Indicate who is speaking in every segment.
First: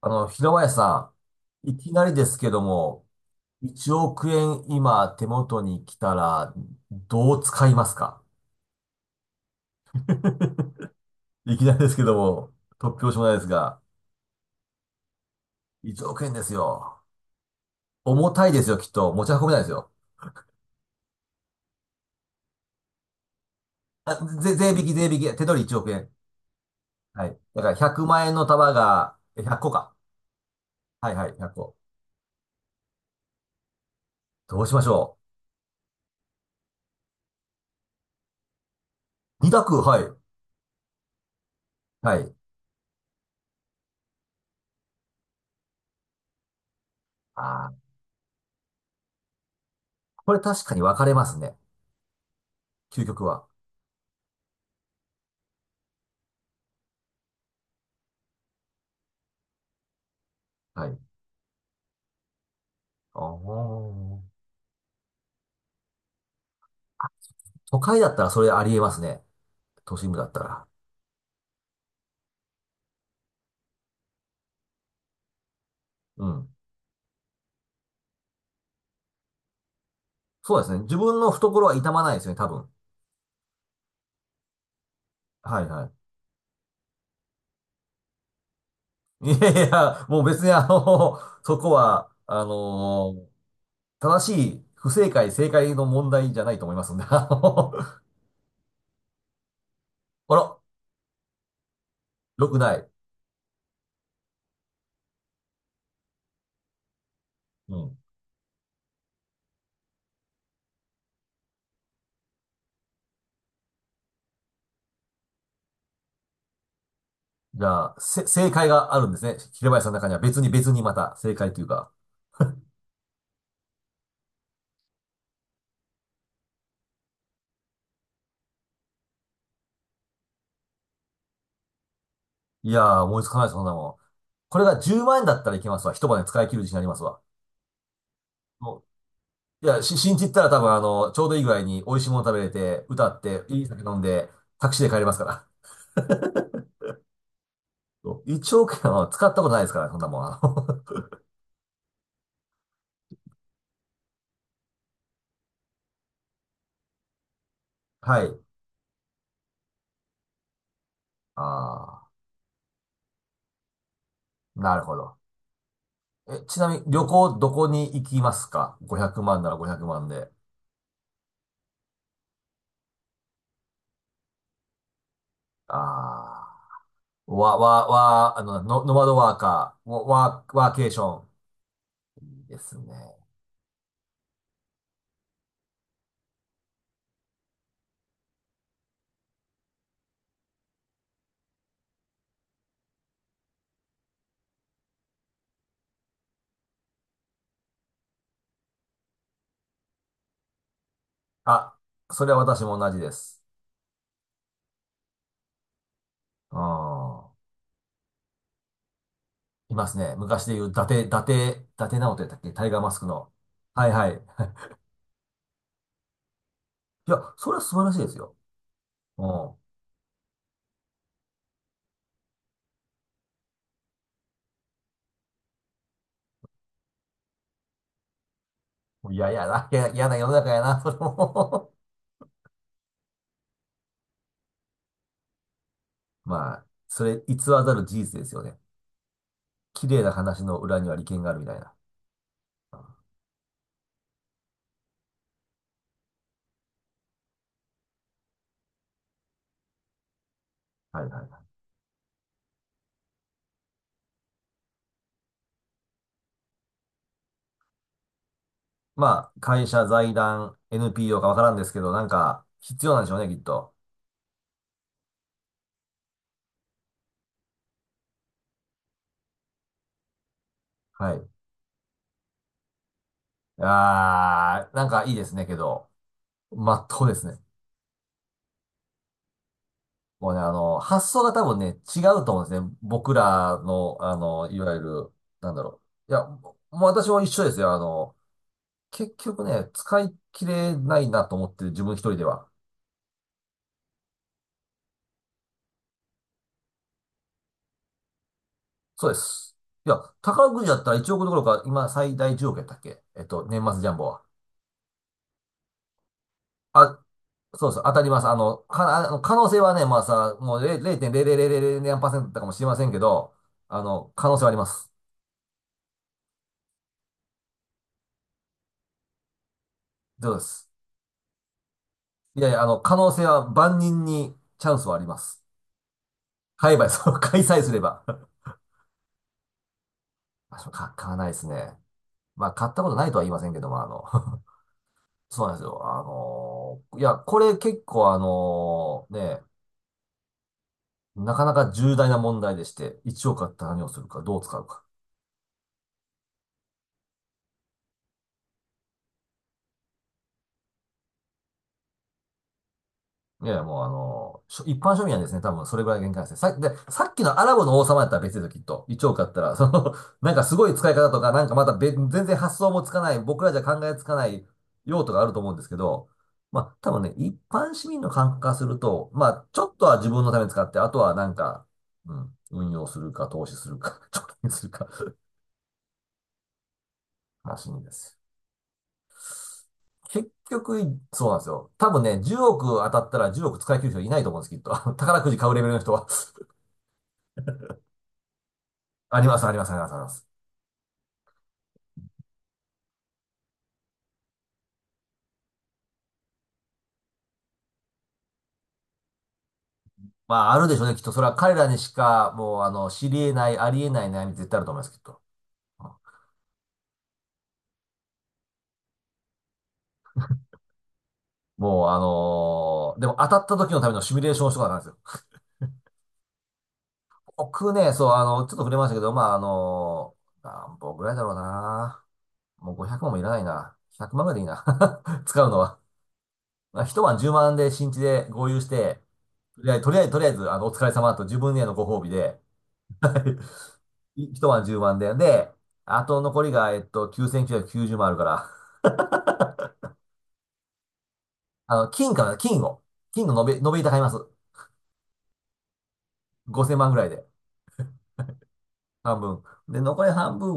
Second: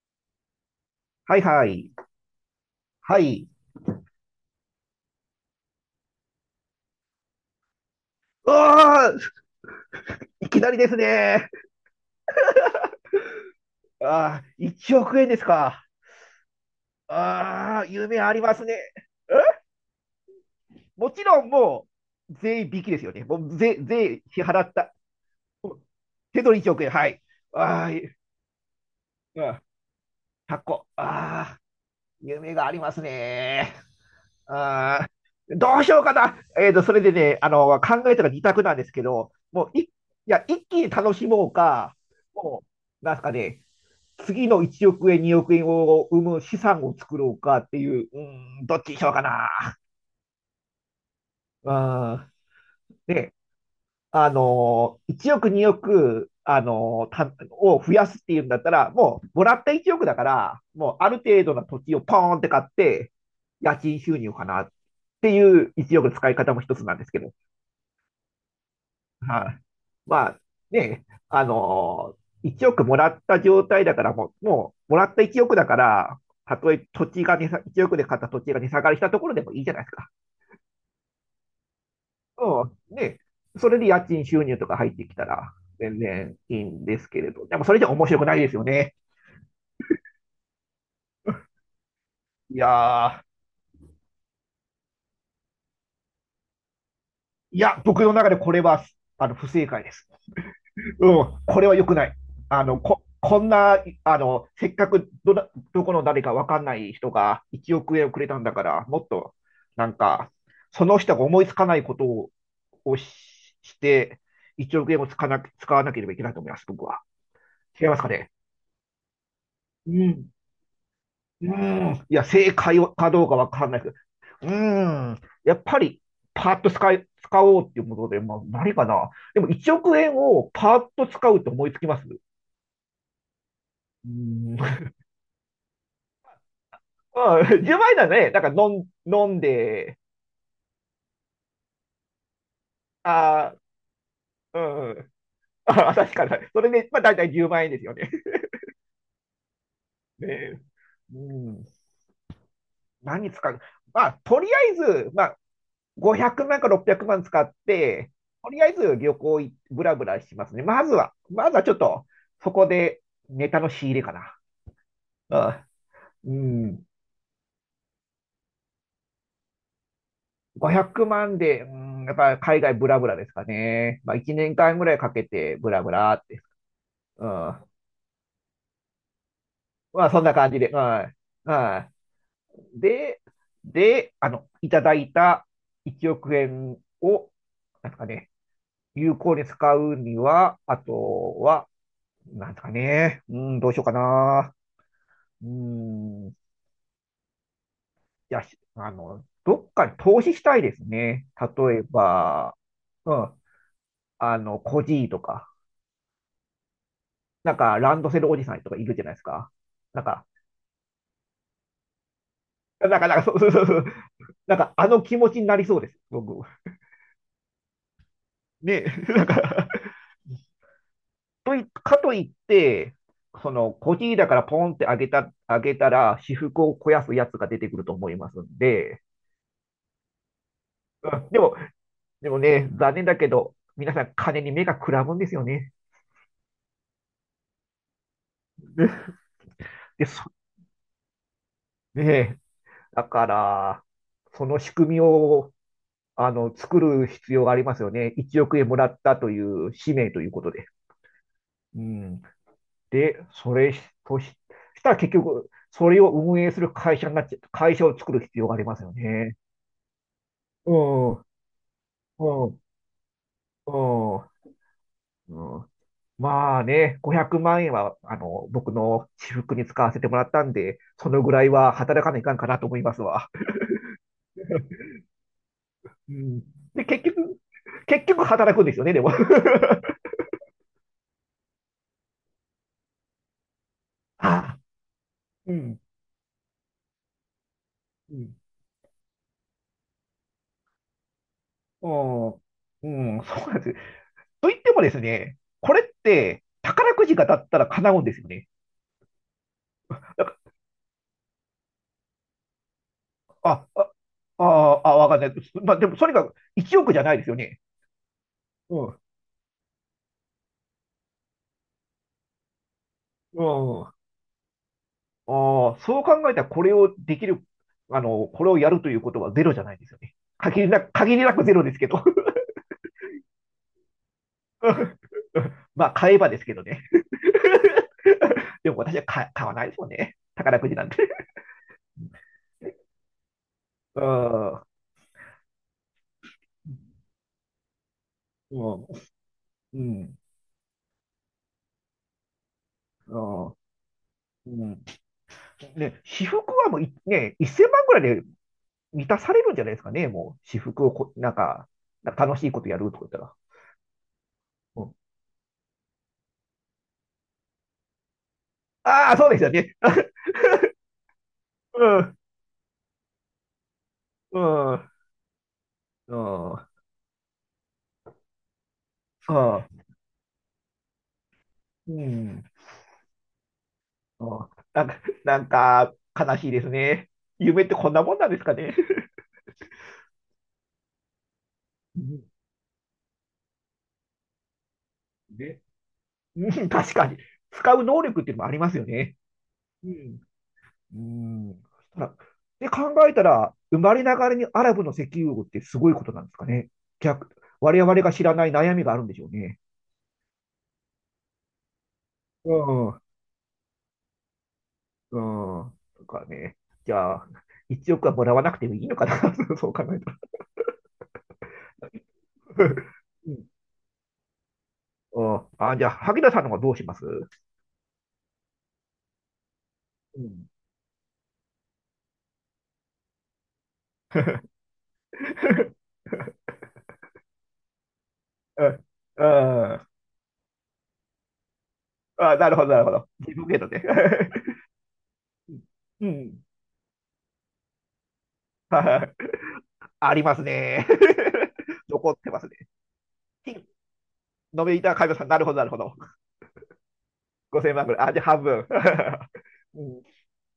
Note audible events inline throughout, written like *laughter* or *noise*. Speaker 1: 平林さ
Speaker 2: はいは
Speaker 1: ん、い
Speaker 2: い。
Speaker 1: きなりですけども、
Speaker 2: はい。
Speaker 1: 1億円今手元に来たら、どう使いますか？
Speaker 2: ああ、いきなりです
Speaker 1: *laughs*
Speaker 2: ね。
Speaker 1: いきなりですけども、突拍子もないですが、
Speaker 2: ああ、1億円ですか。
Speaker 1: 1億円ですよ。
Speaker 2: ああ、夢
Speaker 1: 重
Speaker 2: あり
Speaker 1: たい
Speaker 2: ま
Speaker 1: で
Speaker 2: す
Speaker 1: す
Speaker 2: ね。
Speaker 1: よ、きっと。持ち
Speaker 2: え
Speaker 1: 運べないですよ。
Speaker 2: もちろん税引きですよね。もう税、
Speaker 1: あ、
Speaker 2: 税支払
Speaker 1: 税
Speaker 2: っ
Speaker 1: 引き、
Speaker 2: た。
Speaker 1: 税引き。手取り1億円。
Speaker 2: 手取り1億円。はい。
Speaker 1: はい。だから
Speaker 2: ああ、
Speaker 1: 100万円の束が、
Speaker 2: あ
Speaker 1: 100
Speaker 2: あ、
Speaker 1: 個か。
Speaker 2: 100個。
Speaker 1: はいはい、1
Speaker 2: ああ、
Speaker 1: 個。
Speaker 2: 夢がありますね。
Speaker 1: どうしまし
Speaker 2: ああ、
Speaker 1: ょ
Speaker 2: どうしようかな。それでね、考えたら二択なんですけど、
Speaker 1: う。2
Speaker 2: も
Speaker 1: 択、
Speaker 2: うい、い
Speaker 1: はい。
Speaker 2: や、一気に楽しもうか、
Speaker 1: はい。
Speaker 2: もう、なんすかね、次の1億円、2億円を生む資産を作ろうかっ
Speaker 1: あ
Speaker 2: て
Speaker 1: ー
Speaker 2: いう、うん、どっちにしようかな。
Speaker 1: これ確かに分かれますね。
Speaker 2: うん、
Speaker 1: 究極
Speaker 2: で、
Speaker 1: は。
Speaker 2: 1億、2億、あのたを増やすっていうんだったら、もう、もらった1億だから、
Speaker 1: は
Speaker 2: もう、
Speaker 1: い。
Speaker 2: ある程度の土地をポーンって買って、
Speaker 1: あ
Speaker 2: 家賃収入
Speaker 1: あ。
Speaker 2: かなっていう1億の使い方も一つなんですけど。
Speaker 1: 都会だったらそれありえますね。
Speaker 2: はい。
Speaker 1: 都心部だ
Speaker 2: ま
Speaker 1: った
Speaker 2: あ、
Speaker 1: ら。
Speaker 2: ね、1億もらった状態だから、もう、もらった1億だから、
Speaker 1: うん。
Speaker 2: たとえ土地が1億で買った土地が値下がりしたところでもいいじゃないですか。
Speaker 1: そうですね。自分の懐は痛まないですね、多
Speaker 2: う
Speaker 1: 分。
Speaker 2: ん。ね、それで家賃収入とか入ってきたら、
Speaker 1: はいは
Speaker 2: 全然いいんですけれど。でも、それじゃ面白くないですよね。
Speaker 1: い。*laughs* いやいや、もう別に*laughs* そこは、
Speaker 2: いや
Speaker 1: 正しい不正解、正解の問題じゃないと思いますんで、
Speaker 2: ー、いや、僕
Speaker 1: *laughs*
Speaker 2: の中でこれは、不正解です。
Speaker 1: あら、
Speaker 2: うん、これは良くない。
Speaker 1: 良くない。
Speaker 2: こんな、せっかくどこの誰かわかんない人が1
Speaker 1: う
Speaker 2: 億
Speaker 1: ん。
Speaker 2: 円をくれたんだから、もっと、なんか、その人が思いつかないことを、をし、して、1億円を使わなければいけないと思います、僕は。
Speaker 1: じゃ
Speaker 2: 違いま
Speaker 1: あ、
Speaker 2: すかね。
Speaker 1: 正解があるんですね。平林さん
Speaker 2: う
Speaker 1: の中には
Speaker 2: ん。
Speaker 1: 別にまた正
Speaker 2: う
Speaker 1: 解というか。
Speaker 2: ん。いや、正解かどうかわかんないけど、うん。やっぱり、パーッと使おうっていうことで、まあ、何かな。でも1億円をパーッと使うって思いつきます？
Speaker 1: いやー、思いつかないです、そんなもん。
Speaker 2: ー
Speaker 1: これ
Speaker 2: ん
Speaker 1: が10万円だったらいけますわ。一晩で使い切る自信ありますわ。
Speaker 2: うん、10万円ならね、だから
Speaker 1: も
Speaker 2: 飲ん
Speaker 1: いや、
Speaker 2: で、
Speaker 1: 新地行ったら多分ちょうどいい具合に美味しいもの食べれて、歌って、
Speaker 2: あ
Speaker 1: いい酒飲んで、
Speaker 2: ー、う
Speaker 1: タクシー
Speaker 2: ん
Speaker 1: で
Speaker 2: う
Speaker 1: 帰れ
Speaker 2: ん。
Speaker 1: ますから。
Speaker 2: あ、*laughs* 確かに。それで、まあ大体10万円ですよね。
Speaker 1: そう億円は使ったことないですから、そんな
Speaker 2: *laughs*
Speaker 1: もん。
Speaker 2: ねえ。うん。何使うまあ、とりあえず、まあ、500万か600万使っ
Speaker 1: *laughs*
Speaker 2: て、
Speaker 1: はい。
Speaker 2: とりあえず旅行い、ブラブラしますね。まずはちょっ
Speaker 1: あ
Speaker 2: と、
Speaker 1: あ、
Speaker 2: そこでネタの仕入れかな。
Speaker 1: なるほど。
Speaker 2: う
Speaker 1: え、ち
Speaker 2: ん。う
Speaker 1: なみに
Speaker 2: ん、
Speaker 1: 旅行どこに行きますか？ 500 万なら500万で。
Speaker 2: 500万で、うん、やっぱ海外ブラブラですかね。まあ、1年間ぐらいかけてブ
Speaker 1: あ
Speaker 2: ラブラって。う
Speaker 1: あ、わ、
Speaker 2: ん。
Speaker 1: わ、わ、あの、ノ、ノマドワーカー、
Speaker 2: まあ、そんな
Speaker 1: ワ
Speaker 2: 感じで、
Speaker 1: ワーケーシ
Speaker 2: は
Speaker 1: ョン。
Speaker 2: い。は
Speaker 1: いいです
Speaker 2: い。
Speaker 1: ね。
Speaker 2: で、いただいた1億円を、なんすかね、有効に使うには、あとは、なんすかね、うん、どうしようかな。うん、いや、しあの、どっかに投資したいですね。
Speaker 1: あ、
Speaker 2: 例え
Speaker 1: それは
Speaker 2: ば、
Speaker 1: 私も同じで
Speaker 2: う
Speaker 1: す。
Speaker 2: ん、コジーとか、
Speaker 1: うん。
Speaker 2: なんか、ランドセルおじさんとかいるじゃないですか。
Speaker 1: います
Speaker 2: なん
Speaker 1: ね。
Speaker 2: か、
Speaker 1: 昔で言う、伊達直人やったっけタイガーマスクの。
Speaker 2: そうそうそうそう、
Speaker 1: はいはい。
Speaker 2: なんか、あの気持ちになりそうです、僕。
Speaker 1: いや、それは素晴らしいですよ。
Speaker 2: ね、*laughs* な
Speaker 1: う
Speaker 2: んかといかといって、その、小切りだからポンって上げたら、私腹を肥やすやつが出てくると思いますんで、
Speaker 1: ん。いや、いやな、いや、嫌な世の中やな、それ
Speaker 2: うんでも、
Speaker 1: も
Speaker 2: でもね、残念だけど、皆さん金に目がくらむんですよね。
Speaker 1: *laughs* まあ、それ偽らざる事実ですよね。綺麗
Speaker 2: で、
Speaker 1: な
Speaker 2: そ
Speaker 1: 話の裏には利権があるみたいな。
Speaker 2: ね
Speaker 1: うんは
Speaker 2: だから、その仕組みを、作る必要がありますよね。1億円もらったという使命ということで。
Speaker 1: いはいはい。
Speaker 2: うん。で、それとし、したら結局、それを運営する会社になっちゃ、会社を作る必要がありますよ
Speaker 1: ま
Speaker 2: ね。
Speaker 1: あ、会社、財団、
Speaker 2: う
Speaker 1: NPO
Speaker 2: ん。
Speaker 1: かわからんですけど、なん
Speaker 2: う
Speaker 1: か、
Speaker 2: ん、
Speaker 1: 必要なんでしょうね、きっと。
Speaker 2: うん、うん。まあね、500万円は、僕の私服に使わせてもらったんで、そ
Speaker 1: は
Speaker 2: の
Speaker 1: い。
Speaker 2: ぐらいは働かないかんかなと思いますわ。
Speaker 1: なんかいいですね、けど、
Speaker 2: うん。
Speaker 1: ま
Speaker 2: で、
Speaker 1: っ
Speaker 2: 結
Speaker 1: とうです
Speaker 2: 局、
Speaker 1: ね。
Speaker 2: 結局働くんですよね、でも。
Speaker 1: もうね、発想が多分ね、違うと思うんですね。僕らの、
Speaker 2: *laughs*
Speaker 1: い
Speaker 2: あ、
Speaker 1: わゆる、な
Speaker 2: う
Speaker 1: んだ
Speaker 2: ん、
Speaker 1: ろう。いや、もう私も一緒ですよ。
Speaker 2: うん、
Speaker 1: 結局ね、使い切れないなと思ってる、自
Speaker 2: う
Speaker 1: 分一人で
Speaker 2: ん、
Speaker 1: は。
Speaker 2: うん、そうなんです。と言ってもですね、これって宝くじが当たったら叶うんですよね。
Speaker 1: そうです。いや、
Speaker 2: だか
Speaker 1: 宝くじだったら1億どころか、今最大10億やったっけ
Speaker 2: ら、
Speaker 1: 年末ジャンボは。
Speaker 2: あ、あ、わかんない。まあ、でもそれが1億じゃ
Speaker 1: あ、
Speaker 2: ないですよね。
Speaker 1: そうです当たります。あの、
Speaker 2: うん、
Speaker 1: か、
Speaker 2: う
Speaker 1: あの、可能性はね、まあさ、もう0 0.0000何かもしれませんけど、
Speaker 2: ん。
Speaker 1: 可能性はあります。
Speaker 2: ああ、そう考えたらこれをできる、これをやるということはゼロじゃないですよね。
Speaker 1: そうで
Speaker 2: 限り
Speaker 1: す。
Speaker 2: なく、限りなくゼロですけど。
Speaker 1: いやいや、可能性は万人にチャンスはあります。
Speaker 2: *laughs* まあ、買えばですけど
Speaker 1: 買え
Speaker 2: ね。
Speaker 1: ば、開催すれば。*laughs*
Speaker 2: *laughs* でも私は買わないですもんね。
Speaker 1: あ、
Speaker 2: 宝く
Speaker 1: そう
Speaker 2: じなん
Speaker 1: か、
Speaker 2: て。
Speaker 1: 買わないですね。まあ、買ったこ
Speaker 2: *laughs*
Speaker 1: とないとは言いませんけども、
Speaker 2: うん。う
Speaker 1: そうなんですよ。いや、これ結構
Speaker 2: ん。
Speaker 1: ね、
Speaker 2: うん。
Speaker 1: なかなか重大な問題でして、1億あったら何をするか、どう
Speaker 2: う
Speaker 1: 使うか。
Speaker 2: ん。ね、私服はもうい、ね、1000万ぐらいで満たされるんじゃないですかね。もう、私服をこ、なんか、なんか楽しいことやるとか言ったら。
Speaker 1: いやいや、もうあのーしょ一
Speaker 2: う
Speaker 1: 般
Speaker 2: ん、
Speaker 1: 庶民はですね、多分それぐらいが限界なんですね。で、さっきのアラブの王様やったら別ですよ、きっと。1
Speaker 2: ああ、
Speaker 1: 億あ
Speaker 2: そう
Speaker 1: っ
Speaker 2: で
Speaker 1: た
Speaker 2: すよ
Speaker 1: ら、
Speaker 2: ね。
Speaker 1: *laughs* なんかすごい使い方とか、なんかまた
Speaker 2: *laughs*
Speaker 1: 別、
Speaker 2: うん。
Speaker 1: 全然発想もつかない、僕らじゃ考えつかな
Speaker 2: う
Speaker 1: い
Speaker 2: ん。
Speaker 1: 用途があると思うんですけど、
Speaker 2: うん。う
Speaker 1: ま
Speaker 2: ん。
Speaker 1: あ、多分ね、一般市民の感覚からすると、まあ、ちょっとは自分のために使って、あとはなんか、
Speaker 2: う
Speaker 1: うん、
Speaker 2: ん。
Speaker 1: 運用するか、投資するか、*laughs* 貯
Speaker 2: うん、
Speaker 1: 金する
Speaker 2: な
Speaker 1: か
Speaker 2: んか、なんか悲しいですね。
Speaker 1: ら
Speaker 2: 夢
Speaker 1: し
Speaker 2: っ
Speaker 1: い
Speaker 2: て
Speaker 1: んで
Speaker 2: こんなも
Speaker 1: す。
Speaker 2: んなんですかね。
Speaker 1: 結局、そうなんですよ。多
Speaker 2: う
Speaker 1: 分ね、
Speaker 2: ん、
Speaker 1: 10億当たったら10億使い切る人いないと思うんです、きっと。*laughs* 宝くじ買う
Speaker 2: ね。
Speaker 1: レベルの人は。
Speaker 2: うん、確かに。使う能力っていうのもありますよ
Speaker 1: *laughs*
Speaker 2: ね。
Speaker 1: あります、あります、ありま
Speaker 2: う
Speaker 1: す、ありま
Speaker 2: ん。
Speaker 1: す。
Speaker 2: うん。そしたらで、考えたら、生まれながらにアラブの石油王ってすごいことなんですかね。逆、我々が知らない悩みがあるんでしょうね。
Speaker 1: まあ、あるでしょうね、きっと。それは彼らにしか、
Speaker 2: う
Speaker 1: もう、
Speaker 2: ん。う
Speaker 1: 知り得ない、あり得ない悩み絶対あると思います、きっと。
Speaker 2: ん。
Speaker 1: うん
Speaker 2: とかね。じゃあ、一億はもらわなくてもいいのかな。*laughs* そう考えたら。
Speaker 1: もう、でも当た
Speaker 2: *laughs*
Speaker 1: った時のためのシミュレーションをしとかなんですよ。
Speaker 2: うん。あ、じゃあ、萩田さんの方はどうします？
Speaker 1: 僕ね、そう、ちょっと触れましたけど、まあ、
Speaker 2: うん。
Speaker 1: 何本ぐらいだろうな。もう500万もいらないな。100万ぐらいでいいな。
Speaker 2: *laughs*
Speaker 1: *laughs* 使うのはまあ一晩10万で新地で合流
Speaker 2: う
Speaker 1: し
Speaker 2: ん。
Speaker 1: て、とりあ
Speaker 2: う
Speaker 1: えず、
Speaker 2: ん。
Speaker 1: とりあえず、とりあえずお疲れ様と自分へのご褒美
Speaker 2: あ、
Speaker 1: で、
Speaker 2: なるほど、なるほど。自分ゲートね。
Speaker 1: *laughs* 一晩10万で、
Speaker 2: *laughs*
Speaker 1: あ
Speaker 2: う
Speaker 1: と残
Speaker 2: ん。
Speaker 1: りが、9990万あるから、
Speaker 2: はい。ありますね。*laughs* 残
Speaker 1: 金
Speaker 2: っ
Speaker 1: か
Speaker 2: て
Speaker 1: な、
Speaker 2: ますね。
Speaker 1: 金の
Speaker 2: 金、
Speaker 1: 延べ板買います。
Speaker 2: 飲いた買いまし、なるほど、なるほど。
Speaker 1: 5000万ぐらいで、
Speaker 2: 5000万ぐらい。あ、じゃあ半分。
Speaker 1: 半分。で、残り
Speaker 2: *laughs*
Speaker 1: 半分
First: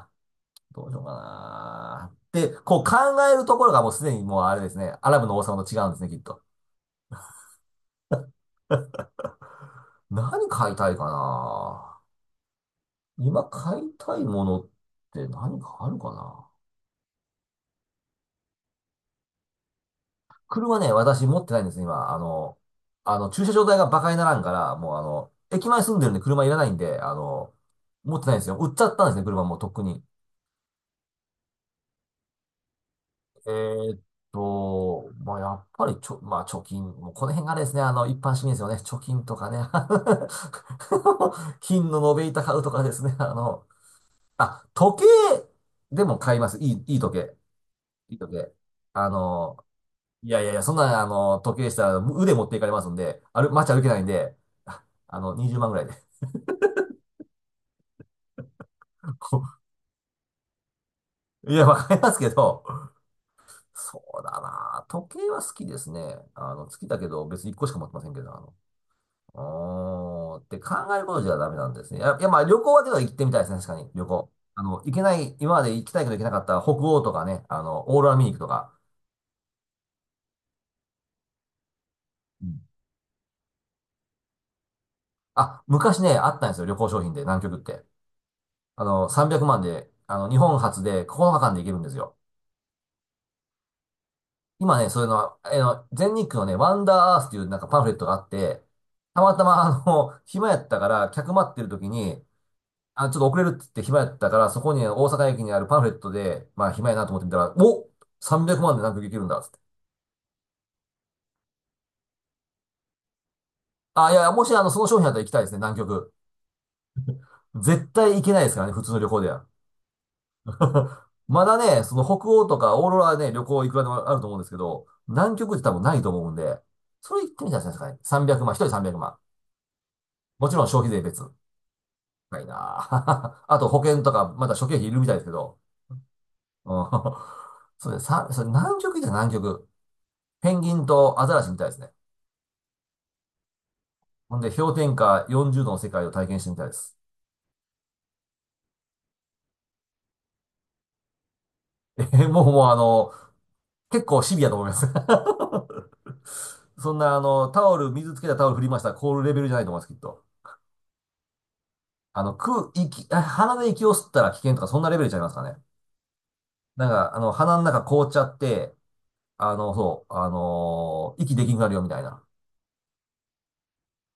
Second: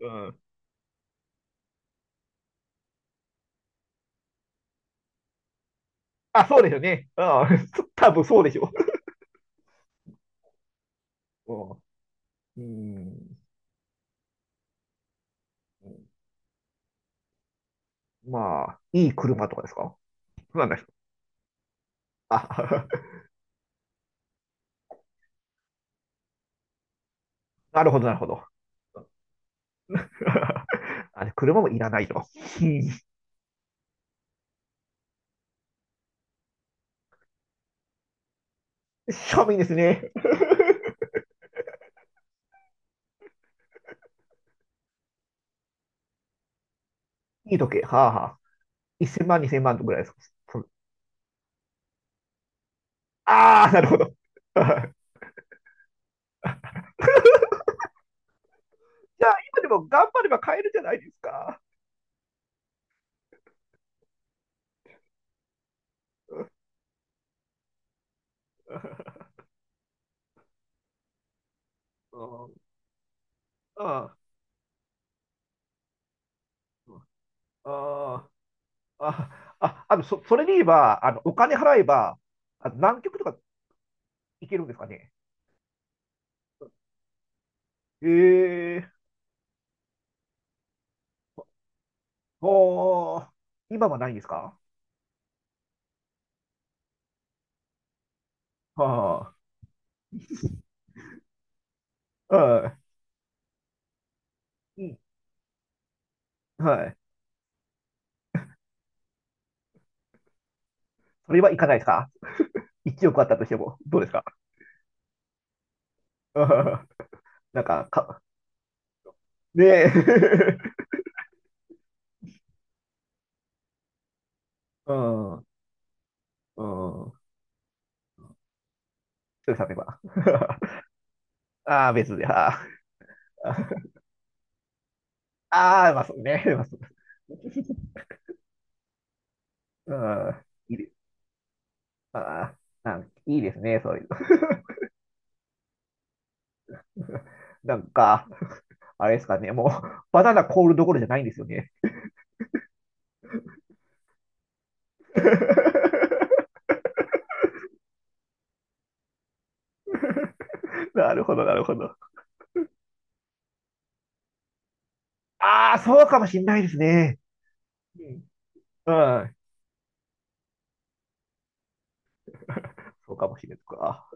Speaker 2: うん。うん。
Speaker 1: どうしようかな。で、こう考えるところがもうすでにもうあれですね、アラブの王様と違うんですね、きっと。
Speaker 2: あ、そうですよね。うん。*laughs* 多分そうでしょ
Speaker 1: 何買いたいか
Speaker 2: う。
Speaker 1: な。
Speaker 2: うん。
Speaker 1: 今買いたいものって何かあ
Speaker 2: う
Speaker 1: る
Speaker 2: ん。
Speaker 1: かな。
Speaker 2: まあ、いい車とかですか？そうなんで
Speaker 1: 車
Speaker 2: す。
Speaker 1: ね、私持ってないんですよ、今。
Speaker 2: あ、
Speaker 1: 駐車場代が馬鹿にならんから、もう駅前住んでるんで車いらないんで、
Speaker 2: *laughs* なるほど、な
Speaker 1: 持
Speaker 2: る
Speaker 1: って
Speaker 2: ほ
Speaker 1: ないん
Speaker 2: ど。
Speaker 1: ですよ。売っちゃったんですね、車もうとっくに。
Speaker 2: *laughs* あれ、車もいらないと。うん、
Speaker 1: えーっまあ、やっぱりまあ、貯金、もうこの辺があれですね、一般市民ですよね。貯金と
Speaker 2: 庶
Speaker 1: かね。
Speaker 2: 民ですね。
Speaker 1: *laughs* 金の延べ板買うとかですね、あ、時計でも買います。いい、いい時計。
Speaker 2: *laughs* いい時計。はあ
Speaker 1: いい
Speaker 2: は
Speaker 1: 時
Speaker 2: あ。
Speaker 1: 計。あ
Speaker 2: 1000万、
Speaker 1: の、
Speaker 2: 2000万ぐらいですか。
Speaker 1: いやいやい
Speaker 2: そ
Speaker 1: や、
Speaker 2: の
Speaker 1: そんな、時計でしたら腕持っていかれますんで、街
Speaker 2: な
Speaker 1: 歩け
Speaker 2: るほ
Speaker 1: ないん
Speaker 2: ど。
Speaker 1: で、
Speaker 2: *laughs* じゃ
Speaker 1: 20万ぐらいで。*laughs*
Speaker 2: あ、
Speaker 1: こ
Speaker 2: 今でも頑張れば買えるじゃないです
Speaker 1: い
Speaker 2: か。
Speaker 1: や、わかりますけど、そうだな。時計は好きですね。好きだけど、別に1個しか持ってませんけど、うーん、って考えることじゃダメなんですね。
Speaker 2: う
Speaker 1: いやまあ、
Speaker 2: ん、
Speaker 1: 旅行はでは行ってみたいですね、確か
Speaker 2: あ
Speaker 1: に、旅
Speaker 2: あ、
Speaker 1: 行。行けない、今まで行きたいけど行けなかった北欧とかね、オーロラ見
Speaker 2: あ
Speaker 1: に行くとか。
Speaker 2: あ、それで言えば、お金払えば、
Speaker 1: うん
Speaker 2: 南極とか行けるんですかね。
Speaker 1: あ、昔ね、あったんですよ、旅行商品で、南極って。
Speaker 2: ええ
Speaker 1: 300万で、日本初で9日間で行けるんですよ。
Speaker 2: おー、今はないんですか？
Speaker 1: 今ね、そういうのは、全日空のね、ワンダーアースっていうなんかパンフレットがあって、たま
Speaker 2: は
Speaker 1: たま*laughs* 暇やったから、客待ってる時に、
Speaker 2: あ、は
Speaker 1: あ、ちょっと遅れるって言って暇やったから、そこに
Speaker 2: い、う
Speaker 1: ね大
Speaker 2: ん、
Speaker 1: 阪駅にあるパンフレットで、まあ
Speaker 2: は
Speaker 1: 暇や
Speaker 2: い。
Speaker 1: なと思ってみたら、お！ 300 万で南極行けるんだっつって。
Speaker 2: それは行かないですか？ 1 億あったとしても、どうで
Speaker 1: あ、
Speaker 2: す
Speaker 1: い
Speaker 2: か？
Speaker 1: やもしその商品だったら行きたいですね、南極。
Speaker 2: うん、なん
Speaker 1: 絶
Speaker 2: か、
Speaker 1: 対行けないですからね、普通の旅行では。
Speaker 2: ねえ。
Speaker 1: *laughs* まだね、その北欧とかオーロラはね、旅行いくらでもあると思うんですけど、
Speaker 2: *laughs* う
Speaker 1: 南
Speaker 2: ん、うん、
Speaker 1: 極って多分ないと思うんで、
Speaker 2: そ
Speaker 1: それ行ってみたらいですかね。300万、一人300万。
Speaker 2: うです、例えば。
Speaker 1: もち
Speaker 2: *laughs*
Speaker 1: ろん消費税別。
Speaker 2: ああ、別で、
Speaker 1: 高い
Speaker 2: あ
Speaker 1: な
Speaker 2: あ、
Speaker 1: あ。*laughs* あと保
Speaker 2: *laughs*
Speaker 1: 険とか、まだ諸経費いるみたいですけど。
Speaker 2: ああ、まあそうね、*laughs* まあ
Speaker 1: う
Speaker 2: そう、
Speaker 1: ん。*laughs* それ南極。
Speaker 2: うん、
Speaker 1: ペンギ
Speaker 2: いい
Speaker 1: ン
Speaker 2: です。
Speaker 1: とアザラシみたいですね。
Speaker 2: ああ、いいですね、そういうの。
Speaker 1: ほんで、氷点下40度の世界を体験してみたいです。
Speaker 2: *laughs* なんか、あれですかね、もう、バナナ凍るどころじゃないんですよね。
Speaker 1: *laughs* え、もうもう結構シビアと思います。
Speaker 2: *laughs*
Speaker 1: *laughs* そんなタオル、水つけたタオル振りましたら凍るレベルじゃないと思います、きっと。
Speaker 2: なるほど、なるほど。
Speaker 1: あ鼻で息を吸ったら危険とか、そんなレベルちゃいますかね。
Speaker 2: ああ、そうかもしんないです
Speaker 1: なんか、
Speaker 2: ね。
Speaker 1: 鼻の中凍
Speaker 2: う
Speaker 1: っちゃ
Speaker 2: ん、
Speaker 1: って、
Speaker 2: うん、
Speaker 1: そう、息できなくなるよみたいな。
Speaker 2: そうかもしれない。か。